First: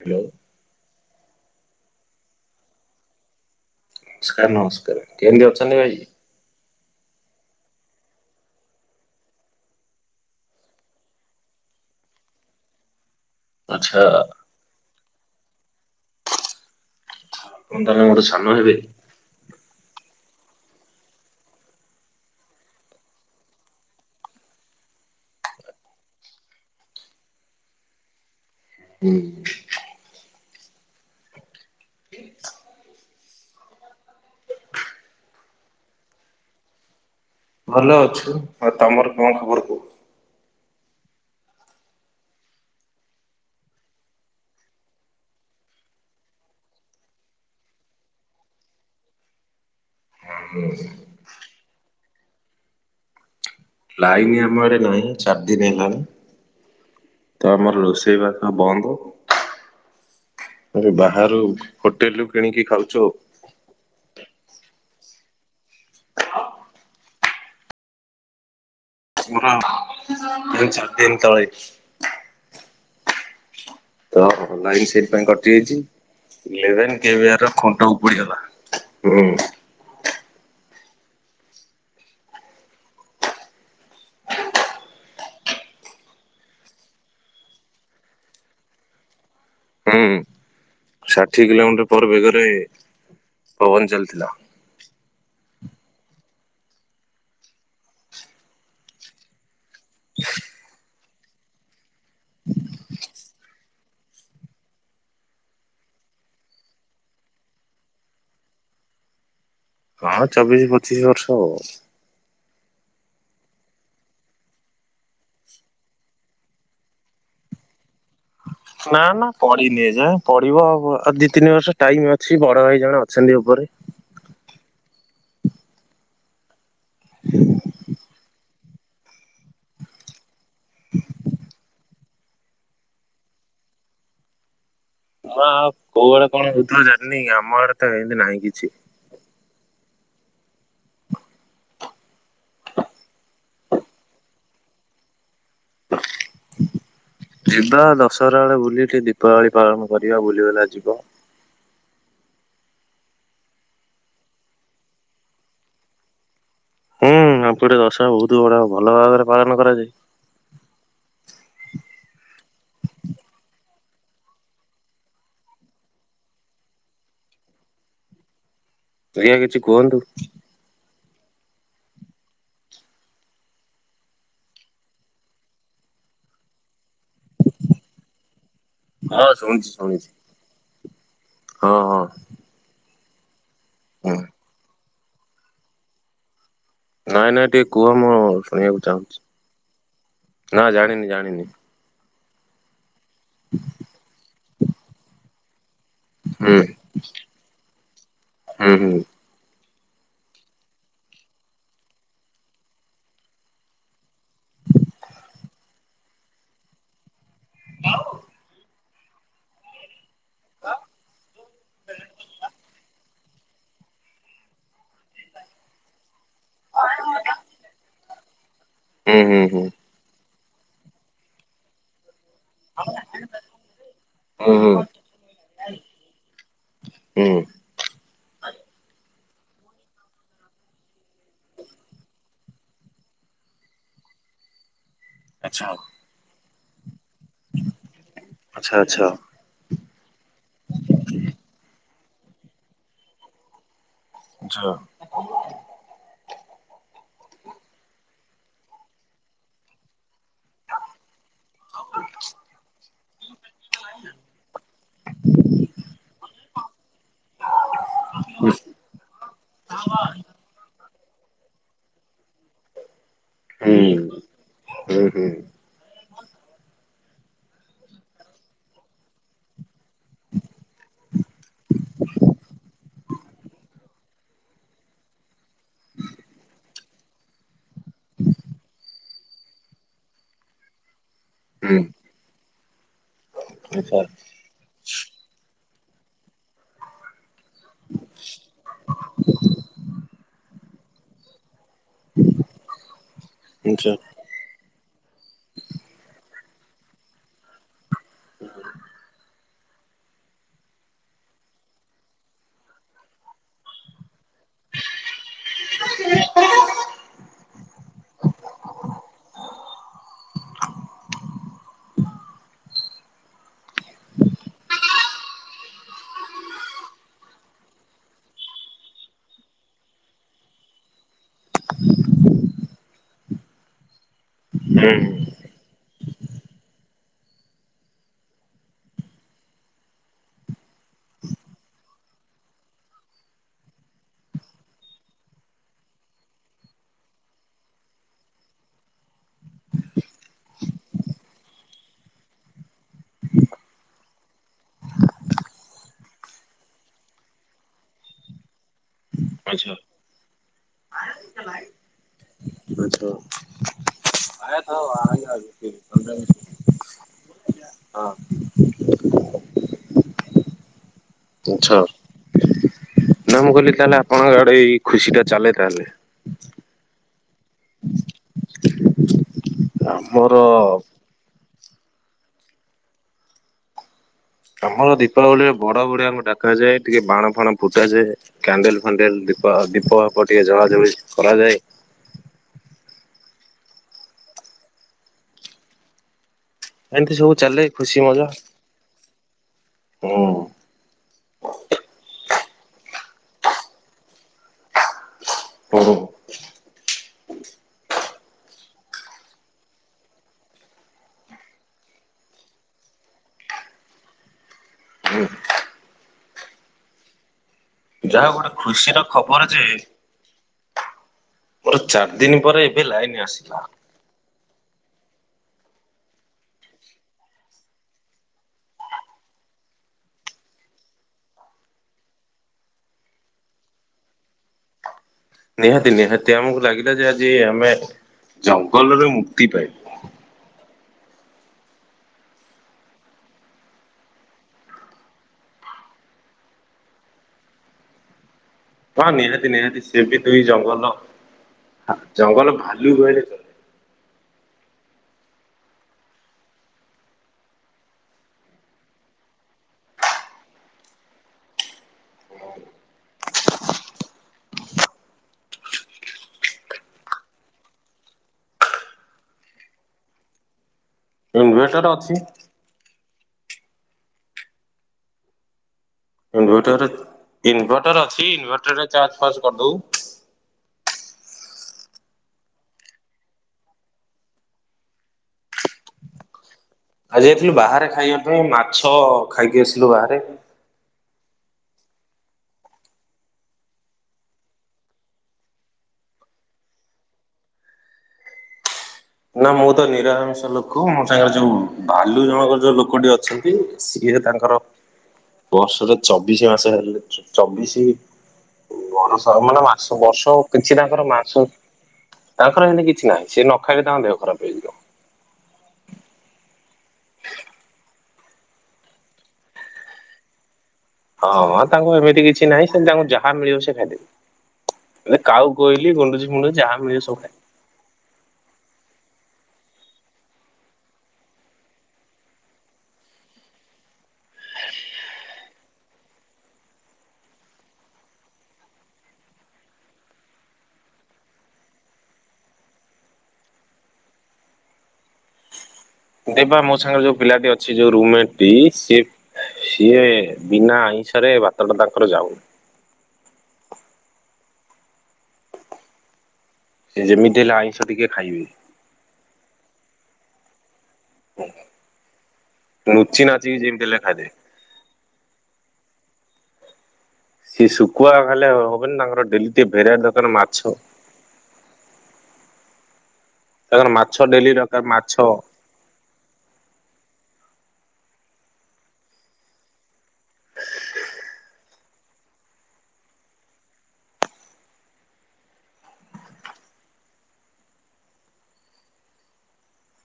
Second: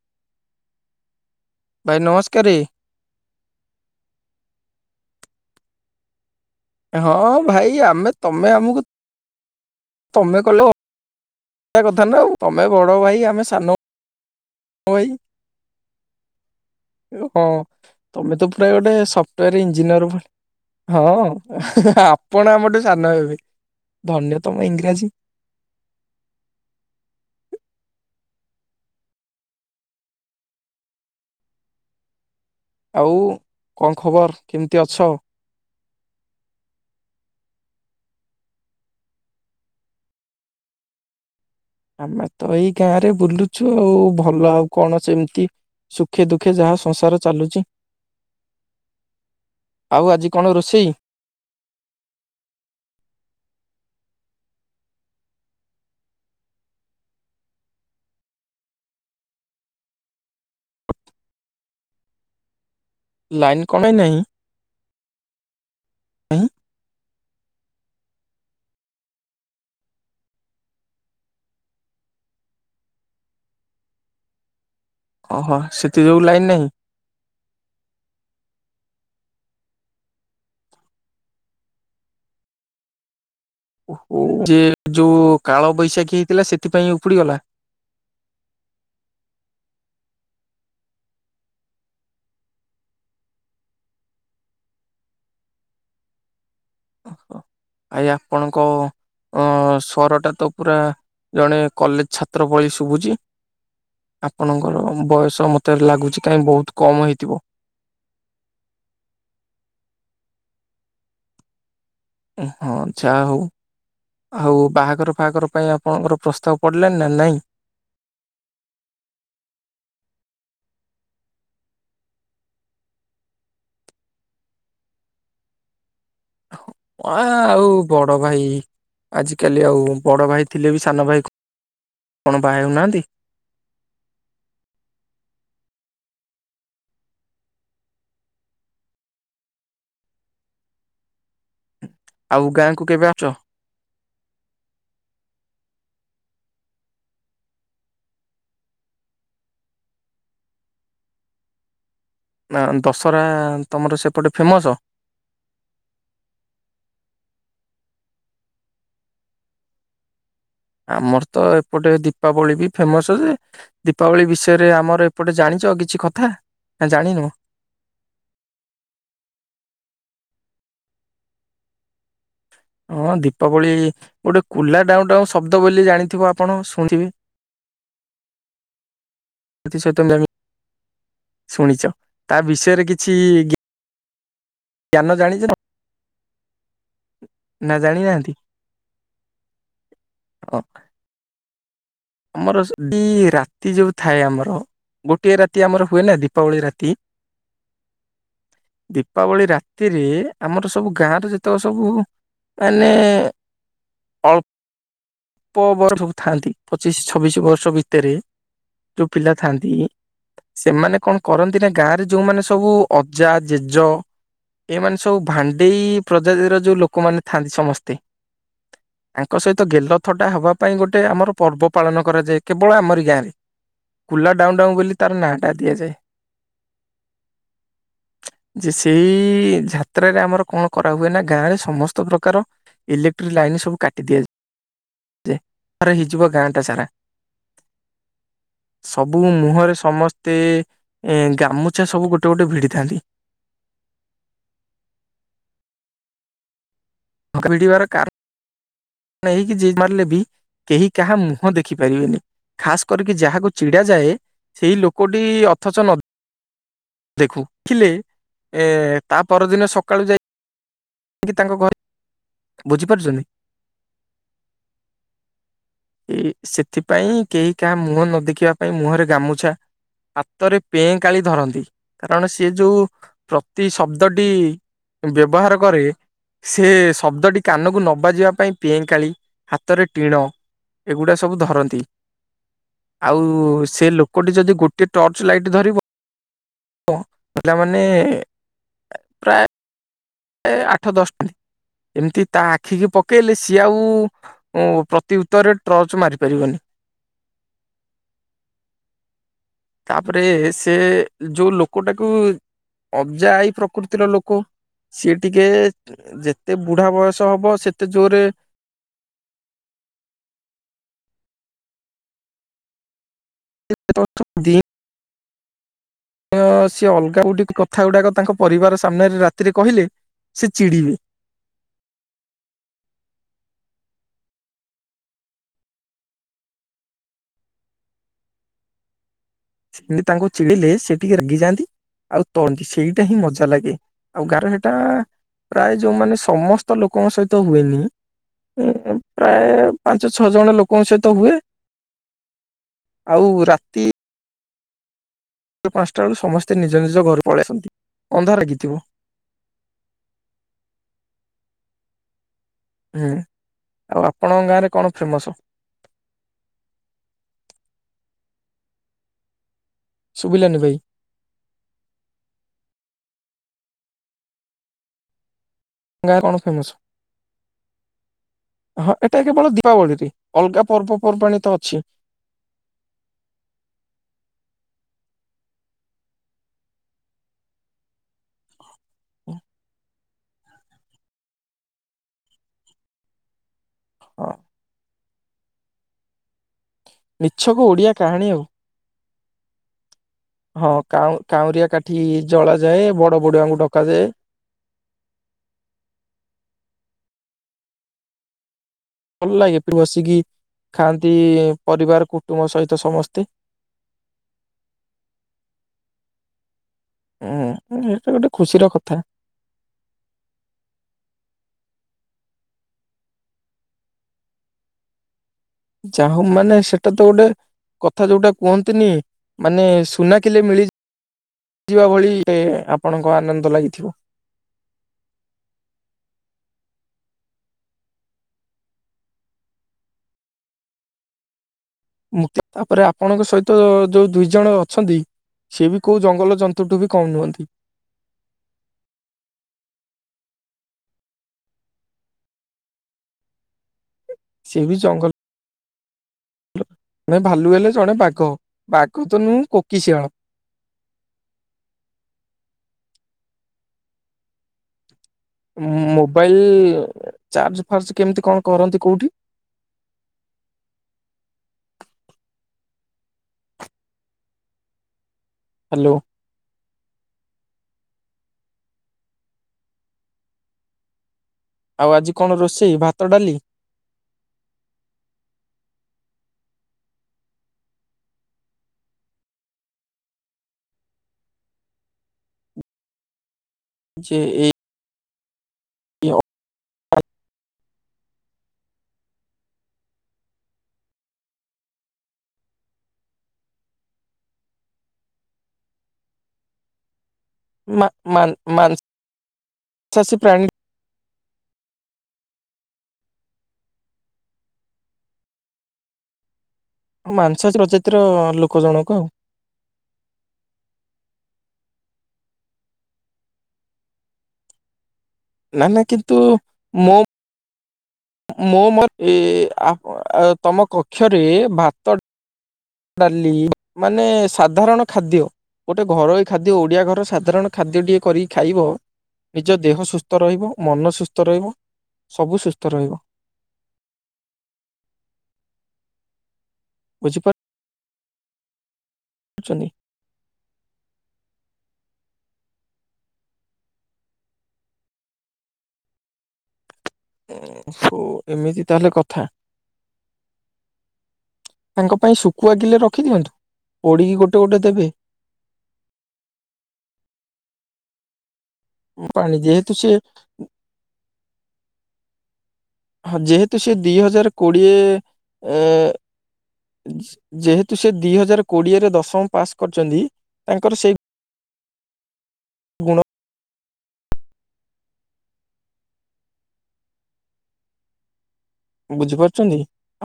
Hello ଭାଇ ନମସ୍କାର। ନମସ୍କାର ନମସ୍କାର କେମିତି ଅଛନ୍ତି ଭାଇ। ହଁ ଭାଇ ଆମେ ତମେ ଆମକୁ ତମେ କଲ ଏା କଥା ନା ଆଉ ତମେ ବଡ ଭାଇ ଆଉ ଆଛା [inaudible] ହଁ ଆପଣ ତାହେଲେ ମୋଠୁ ତମେ ସାନ ତ ପୁରା ହେବେ? ଗୋଟେ ସଫ୍ଟୱୋର ଇଞ୍ଜିନିୟର ଭଳି ହଁ ଆପଣ ଆମରଠୁ ସାନ ହେବେ ଧନ୍ୟ ତମ ଇଂରାଜୀ [inaudible] ହୁଁ ଆଉ କଣ ଖବର କେମିତି ଅଛ। ଭଲ ଅଛୁ ଆଉ ତମର କଣ ଖବର କୁହ? ଆମେ ତ ଏଇ ଗାଁ ରେ ବୁଲୁଛୁ ଆଉ ଭଲ ଆଉ କଣ ସେମିତି ସୁଖେ ଦୁଃଖେ ଯାହା ସଂସାର ଚାଲୁଚି। ଆଉ ଆଜି କଣ ରୋଷେଇ ଲାଇନ ଆମ ଆଡେ ନାହିଁ ଚାରି ଦିନ ହେଲାଣି ତ ଆମର ରୋଷେଇ ବା ବନ୍ଦ ବାହାରୁ ହୋଟେଲ ରୁ କିଣିକି ଖାଉ ଲାଇନ୍ କଣାଇ ନାହିଁ। ହଁ ହ ଦିନ ତଳେ ଓହୋ ଲାଇନ୍ ସେଥିପାଇଁ କଟି ଓହୋ ସେଥି ଯୋଗୁ ଲାଇନ ନାହିଁ ଯାଇଛି କେ ଖୁଣ୍ଟ ଉପୁଡିଗଲା ହୁଁ ଯେ ଯୋଉ କାଳ ବୈଶାଖୀ ହେଇଥିଲା ସେଥିପାଇଁ ଉପୁଡିଗଲା। ହୁଁ ଷାଠିଏ କିଲୋମିଟର ପରେ ବେଗରେ ପବନ ଚାଲିଥିଲା। ଓ ଆ ଆପଣଙ୍କ ଅ ସରଟା ତ ପୁରା ଜଣେ କଲେଜ ଛାତ୍ର ପଳି ଶୁଭୁଛି ଆପଣଙ୍କର ବୟସ ମତେ ଲାଗୁଛି କାହିଁକି ବହୁତ କମ୍ ହେଇଥିବ। ହଁ ଚବିଶ ପଚିଶ ବର୍ଷ ହଉ ହଁଛାହା ହଉ ହଉ ବାହାଘର ଫହାଘର ପାଇଁ ଆପଣଙ୍କର ପ୍ରସ୍ତାବ ପଡ଼ିଲେନ ନା ନାଇଁ ନା ନା ପଢିନି ଏ ଯା ପଢିବ ଆ ଆଉ ଦି ତିନି ବର୍ଷ ଟାଇମ ଅଛି ବଡ ଭାଇ ଜଣେ ଅଛନ୍ତି ଉପରେ ହଁ ଅ ଆଉ ବଣ ବଡ ଭାଇ ଆଜିକାଲି ଆଉ ବଡ ଭାଇ ଥିଲେ ବି ସାନ ଭାଇ କଣ ବାହା ହେଉନାହାନ୍ତି। ହଉ କୋଉ ଆଡେ କଣ ଶୁଧ ଜାରିନି ଆମ ଆଡେ ତ ଏମତି ନାହିଁ କିଛି ଆଉ ଗାଁକୁ କେବେ ଆଉଚ। ଯିବା ଦଶହରା ବେଳେ ବୁଲି ଟିକେ ଦୀପାବଳି ପାଳନ କରିବା ବୁଲି ବଲା ଯିବା। ଦଶରା ତମର ସେପଟେ ଫେମସ୍। ହୁଁ ଆମ ଗୋଟେ ଦଶହ ବହୁତ ଗୁଡ ଭଲ ଭାବରେ ପାଳନ କରାଯାଏ। ଆମର ତ ଏପଟେ ଦୀପାବଳି ବି ଫେମସ ଯେ ଦୀପାବଳି ବିଷୟରେ ଆମର ଏପଟେ ଜାଣିଛ କିଛି କଥା ନା ଜାଣିନୁ। [unintelligible] କିଛି କୁହନ୍ତୁ। ହଁ ଦୀପାବଳି ଗୋଟେ କୁଲା ଡାଉଁଡାଉଁ ଶବ୍ଦ ବୋଲି ଜାଣିଥିବ ଆପଣ। ଶୁଣିଥିବେ ହଁ ଶୁଣିୁଛି ଏଥିସହିତ ଶୁଣିୁଛି। ଆମେ ଶୁଣିଛ ତା ବିଷୟରେ କିଛି। ଛି। ହଁ। ଜ୍ଞାନ ଜାଣିଛ ନା। ନାଇଁ ନାଇଁ ଟିକେ କୁହ ମୁଁ ଜାଣିନାହାନ୍ତି ଶୁଣିବାକୁ ଚାହୁଁଛି ହଁ। ନା ଜାଣିନି ଜାଣିନି। ଆମର। ଦ ରାତି ଯୋଉ ଥାଏ ଆମର ଗୋ ଗୋଟିଏ ରାତି ଆମର। ହୁଏ ନା ହୁଁ ଦୀପାବଳି ରାତି ହୁଁ ହୁଁ ଦୀପାବଳି ରା ସେଥିରେ ଆମର ସବୁ ଗାଁର ଯେତେବେଳେ ସବୁ ମାନେ ଅଳ ପ ବର୍ଷକୁ ଥାନ୍ତି ପଚିଶ ଛ ଛବିଶ ବର୍ଷ ଭିତରେ। ଯୋଉ ପିଲା ଥାନ୍ତି ସେମାନେ କଣ କରନ୍ତି ନା ଗାଁ ରେ ଯୋଉମାନେ ସବୁ ଅଜା ଜେଜ ଏମାନେ ସବୁ ଭାଣ୍ଡେଇ। ପ୍ରଜାତିର ଯୋଉ ଲୋକମାନେ ଥାଆନ୍ତି ସମସ୍ତେ ହୁଁ ତାଙ୍କ ହୁଁ ସହିତ ହୁଁ ଗେଲ। ଗଟା ହେବା ପାଇଁ ଗୋଟେ ଆମର ପର୍ବ ପାଳନ କରାଯାଏ। କେବଳ ଆମରି ଗାଁରେ କୁଲା ହୁଁ ଡାଉନ ଡାଉନ୍ ହୁଁ। କଲେ ତାର ନାଁଟା ଦିଆଯାଏ ହୁଁ ଯେ ସେଇ। କି ଯାତ୍ରାରେ ଆମର କଣ କରା ହୁଏ ନା ଗାଁ ରେ ସମସ୍ତ ପ୍ରକାର ଇଲେକ୍ଟ୍ରିକ ଲାଇନ୍ ସବୁ କାଟି ଦିଆଯାଏ। ଯେ ଆଚ୍ଛା ଅନ୍ଧାର ହେଇଯିବ ଗାଁ। ଆଛା। ଆଚ୍ଛା ଆଚ୍ଛା ସବୁ ମୁହଁରେ ସମସ୍ତେ ଏ ଗାମୁଛା ସବୁ ଗୋଟେ। ଗୋଟେ ଗୋଟେ ଭିଡ଼ିଥାନ୍ତି। ଯ। ଭଙ୍କା ଭିଡ଼ିବାର କାରଣ। ନେଇକି ଯିଏ ମାରିଲେ ବି। କେହି କାହା ମୁହଁ ଦେଖିପାରିବେନି ଖାସ କରିକି ଯାହାକୁ ଚିଡା ଯାଏ ସେଇ ଲୋକଟି ଅଥଚ ନ ଦେଖୁ ଥିଲେ ଏ ତା ପରଦିନ ସକାଳୁ ଯାଇ। କାହିକି ତାଙ୍କ ଘରେ ବୁଝିପାରୁଛନ୍ତି। ହୁଁ ହୁଁ ହୁଁ। ଏ ସେଥିପାଇଁ କେହି କାହା ମୁହଁ ନ ଦେଖିବା ପାଇଁ ମୁହଁରେ ଗାମୁଛା। ହାତରେ ପେଁ କାଳି ଧରନ୍ତି କାରଣ ସିଏ ଯୋଉ ପ୍ରତିଶବ୍ଦ। ଡି ବ୍ୟବହାର। କରେ ସେ ସ ଶବ୍ଦଟି କାନକୁ ନ ବାଜିବା ପାଇଁ ପେଁକାଳି ହାତରେ ଟିଣ ଏଗୁଡା ସ ସବୁ ଧରନ୍ତି। ହୁଁ ଆଉ ସେ ଆଚ୍ଛା ଲୋକଟି ଯଦି ଗୋଟେ ଟର୍ଚ ଲାଇଟ୍ ଧରିବ [unintelligible] ପିଲାମାନେ ପ୍ରାୟ ଏ ଆଠ ଦଶ ଟା। ଏମିତି ତା ଆଖିିକି ପକେଇଲେ ସିଏ ଆଉ ଆଚ୍ଛା ହୁଁ [inaudible] ତାପରେ ସେ ଯୋଉ ଲୋକ ଟାକୁ ଅବ୍ଜା ଆଇ ପ୍ରକୃତିର ଲୋକ। ସିଏ ଟିକେ ଯେତେ ବୁଢା ବୟସ ହବ ସେତେ ଜୋରେ [unintelligible] ସିଏ ଅଲଗା ଗୁଡ଼େ କଥା ଗୁଡାକ ତାଙ୍କ ପରିବାର ସାମ୍ନାରେ ରାତିରେ କହିଲେ ସେ ଚିଡିବେ। ହୁଁ। ସେମତି ତାଙ୍କୁ ଚିଡ଼ିଲେ ସେ ଟିକେ ରାଗି ଯାଆନ୍ତି ଆଉ [unintelligible] ସେଇଟା ହିଁ ମଜା ଲାଗେ ଆଉ ଗାର ସେଟା ପ୍ରାୟ ଯୋଉମାନେ ସମସ୍ତ ଲୋକଙ୍କ ସହିତ ହୁଏନି ପ୍ରାୟ ପାଞ୍ଚ ଛଅ ଜଣ ଲୋକଙ୍କ ସହିତ ହୁଏ ଆଉ ରାତି ପାନ୍ ସ୍ ଟା ବେଳୁ ସମସ୍ତେ ନିଜ ନିଜ ଘରୁ ପଳେଇଆସନ୍ତି ଅନ୍ଧାର ଲାଗିଥିବ। ଆଛା [unintelligible] ହୁଁ ଆଛା ଆଉ ଆପଣଙ୍କ ଗାଁରେ କଣ ଫେମସ? [unintelligible] ହଁ ହ [inaudible] ସୁବିିଲାନି ଭାଇ ଛ ନା ମୁଁ କଇଲି ତାହେଲେ ଆପଣଙ୍କ ଆଡେ ଏଇ ଖୁସି ଟା ଚାଲେ। ତାହେଲେ ଗାଁ କଣ ଫେମସ ହଁ ଏଟା କେବଳ ଦୀପାବଳିରେ ଆମର ଅଲଗା ପର୍ବପର୍ବାଣ ତ ଅ ଛି। ଆମର ଦୀପାବଳିରେ ବଡ ବଡିଆଙ୍କୁ ଡାକାଯାଏ ଟିକେ ବାଣ ଫାଣ ଫୁଟାଯାଏ କ୍ୟାଣ୍ଡେଲ ହାଣ୍ଡେଲ ଦୀପା ଦୀପ ଦୀପ ଟିକେ ଜଳା ଜାଳି କରାଯାଏ। ହଁ। ଏମିତି ସବୁ ଚାଲେ ମିଛକୁ ଓଡିଆ ଖୁସି ମଜା କାହାଣୀ ଆଉ ହୁଁ ହଁ କାଉଁ କାଉଁରିଆ କାଠି ଜଳ ଯାଏ ବଡ ବଡୁ ଆଙ୍କୁ ଡକାଯାଏ। ହଉ। ଭଲ ଲାଗେ ବସିକି ଖାଆନ୍ତି ପରିବାର କୁଟୁମ୍ବ ସହିତ ସମସ୍ତେ। ହୁଁ ଯାହା ଗୋଟେ ଖୁସିର ଖବର ଯେ ମୋର ଚାର୍ ଦିନ ପରେ ଏବେ ଲାଇନ ଆସିଲା। ଯାହା ହଉ ମାନେ ସେଟା ତ ଗୋଟେ କଥା ଯୋଉଟା କୁହନ୍ତିନି ମାନେ ସୁନା କିଲେ ମିଳି ଯିବା ଭଳି ଆପଣଙ୍କ ଆନନ୍ଦ ଲାଗିଥିବ। ନିହାତି ନିହାତି ଆମକୁ ଲାଗିଲା ଯେ ଆଜି ଆମେ ଜଙ୍ଗଲରେ ମୁକ୍ତି ପାଇବୁ। ମୁ ତାପରେ ଆପଣଙ୍କ ସହିତ ଯୋଉ ଦୁଇ ଜଣ ଅଛନ୍ତି ସିଏ ବି କୋଉ ଜଙ୍ଗଲ ଜନ୍ତୁଠୁ ବି କମ୍ ନୁହନ୍ତି। ହ ନିହାତି ନିହାତି ସେ ବି ଦୁଇ ଜଙ୍ଗଲ ଜଙ୍ଗଲ ଭାଲୁ କହିଲେ ଚଲେ ସେ ବି ଜଙ୍ଗଲ ଆମେ ଭାଲୁ ହେଲେ ଜଣେ ବାଘ ବାଘ ତ ନୁହେଁ କୋକିଶିଆଳ ମୋବାଇଲ ଚାର୍ଜ ଫାର୍ଜ କେମିତି କଣ କରନ୍ତି କୋଉଠି? ଇନଭେଟର ଅଛି। ହ୍ୟାଲୋ ଇନଭଟର ଇନଭଟର ଅଛି ଇନଭଟରରେ ଚାର୍ଜ ଫାରଜ କରିଦଉ। ଆଉ ଆଜି କଣ ରୋଷେଇ ଭାତ, ଡାଲି ଆ ଯାଇଥିଲୁ ବାହାରେ ଖାଇବା ପାଇଁ ମାଛ ଖାଇକି ଆସିଲୁ ବାହାରେ। ଯେ ଏଇ [unintelligible] ନା ମୁଁ ତ ନିରାମିଷ ଲୋକ ମୋ ସାଙ୍ଗରେ ଯୋଉ ବାଲୁ ଜଣଙ୍କର ଯୋଉ ଲୋକଟି ଅଛନ୍ତି ସିଏ ତାଙ୍କର ବର୍ଷରେ ଚବିଶି ମାସ ହେଲେ ଚବିଶି ମା ମାନ୍ ବ ମାନେ ମାସ ମାଂସାଶୀ ବର୍ଷ ପ୍ରାଣୀ କିଛି ତାଙ୍କର ମା ତାଙ୍କର ହେଲେ କିଛି ନାହିଁ ସେ ନ ଖାଲି ତ ଦେଓ ଖରାପ ହେଇଯିବ। ମାଂସ ପ୍ରଜାତିର ଲୋକ ଜଣକ ଆଉ ହଁ ତାଙ୍କୁ ଏମିତି କିଛି ନାହିଁ ସେତି ତାଙ୍କୁ ଯାହା ମିଳିବ ସେ ଖାଇଦେବି। ଏ କାଉକୁ ନା ନା କହିଲି କିନ୍ତୁ ଗଣ୍ଡୁଚ ମୁଣ୍ଡୁଛି ଯ ମୋ ମିଳ ସବୁ ଖାଇ ମୋ ମ ଅପ ତମ କକ୍ଷରେ ଭାତ ଡାଲି ମାନେ ସାଧାରଣ ଖାଦ୍ୟ ଗୋଟେ ଘରୋଇ ଖାଦ୍ୟ ଓଡ଼ିଆ ଘର ସାଧାରଣ ଖାଦ୍ୟଟିିକଏ କରିକି ଖାଇବ ନିଜ ଦେହ ସୁସ୍ଥ ରହିବ, ମନ ସୁସ୍ଥ ରହିବ, ସବୁ ସୁସ୍ଥ ରହିବ। ଦେ ମୋ ସାଙ୍ଗରେୋଉ ପିଲାଟିଛି ଯଉ ରୁମେଟ ବି ସିଫ ବୁଝିପାରୁଛନ୍ତି ସିଏ ବିନା ଆଇଂଷାରେ ବା ତାଙ୍କର ଯାଉନି। ସେ ଯେମିତି ହେଲେ ଆଇଁଷ ହୋ ଟିକେ ଖାଇବେ ଏମିତି ତାହେଲେ କଥା ତାଙ୍କ ପାଇଁ ଶୁଖୁଆଗିଲେ ନୁଚି ରଖିଦିଅନ୍ତୁ ନାଚିକି ଯେମିତି ହେଲେ ପୋଡ଼ିକି ଖାଇଦେବେ। ଗୋଟେ ଗୋଟେ ଦେବେ। ସେି ଶୁଖୁଆ। ଲେ ହବନ ତାଙ୍କର ପାଣି ଡେ ଟ ଯେହେତୁ ସିଏ ଭେର ଦୋକାନ ମାଛ। ହଁ ଯେହେତୁ ସେ ତାଙ୍କର ଦିଇ ମାଛ ହଜାର ଡେଲି କୋଡିଏ ଦରକାର ମାଛ ଯେହେତୁ ସେ ଦୁଇ ହଜାର କୋଡିଏରେ ଦଶମ ପାସ୍ କରିଛନ୍ତି ତାଙ୍କର ସେଇ ଗୁଣ ବୁଝିପାରୁଛନ୍ତି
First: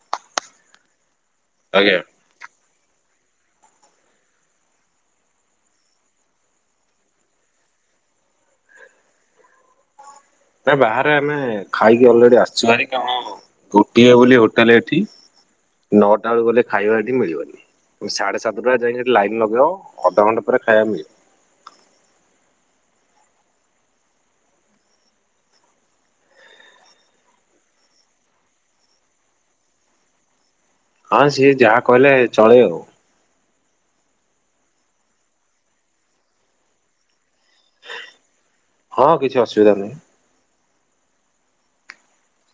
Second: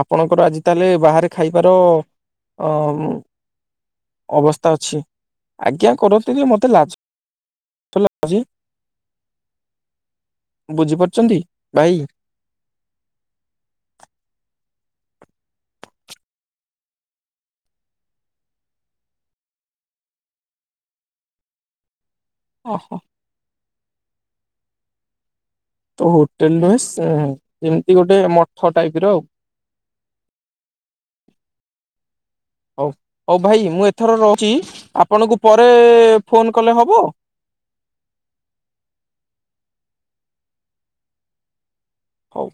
ଆପଣଙ୍କର ଆଜି ତାହେଲେ ବାହାରେ ଖାଇବାର। ଆଜ୍ଞା। ଅବସ୍ଥା ଅଛି ଆଜ୍ଞା କରନ୍ତୁ ଯେ ମତେ ଲା ନା ବାହାରେ ଆମେ ଖାଇକି ଅଲରେଡି ଆସିଛୁ ଭ କଣ? ଗୋଟିଏ ବୋଲି। ଏଠି ନଅଟା ବେଳକୁ ଗଲେ ଖାଇବା ଏଠି ମିଳିବନି ସାଢେ ସାତଟା ଯାଇକିଠି ଲାଇ ଲଗେଇବ ଅଧଘଣ୍ଟା ପରେ ଖାଇବା ମିଳିବ। ଓହୋ। ତ ହୋଟେଲ ନୁହେ ଏମିତି ଗୋଟେ ମଠ ଟାଇପ ର ଆଉ। ହଁ ସିଏ ଯାହା କହିଲେ ଚଳେ ଆଉ। ହଉ ହଉ ଭାଇ ମୁଁ ଏଥର ରହୁଛି ଆପଣଙ୍କୁ ପରେ ଫୋନ କଲେ ହବ? ହଁ କିଛି ଅସୁବିଧା ନାହିଁ। ହଉ।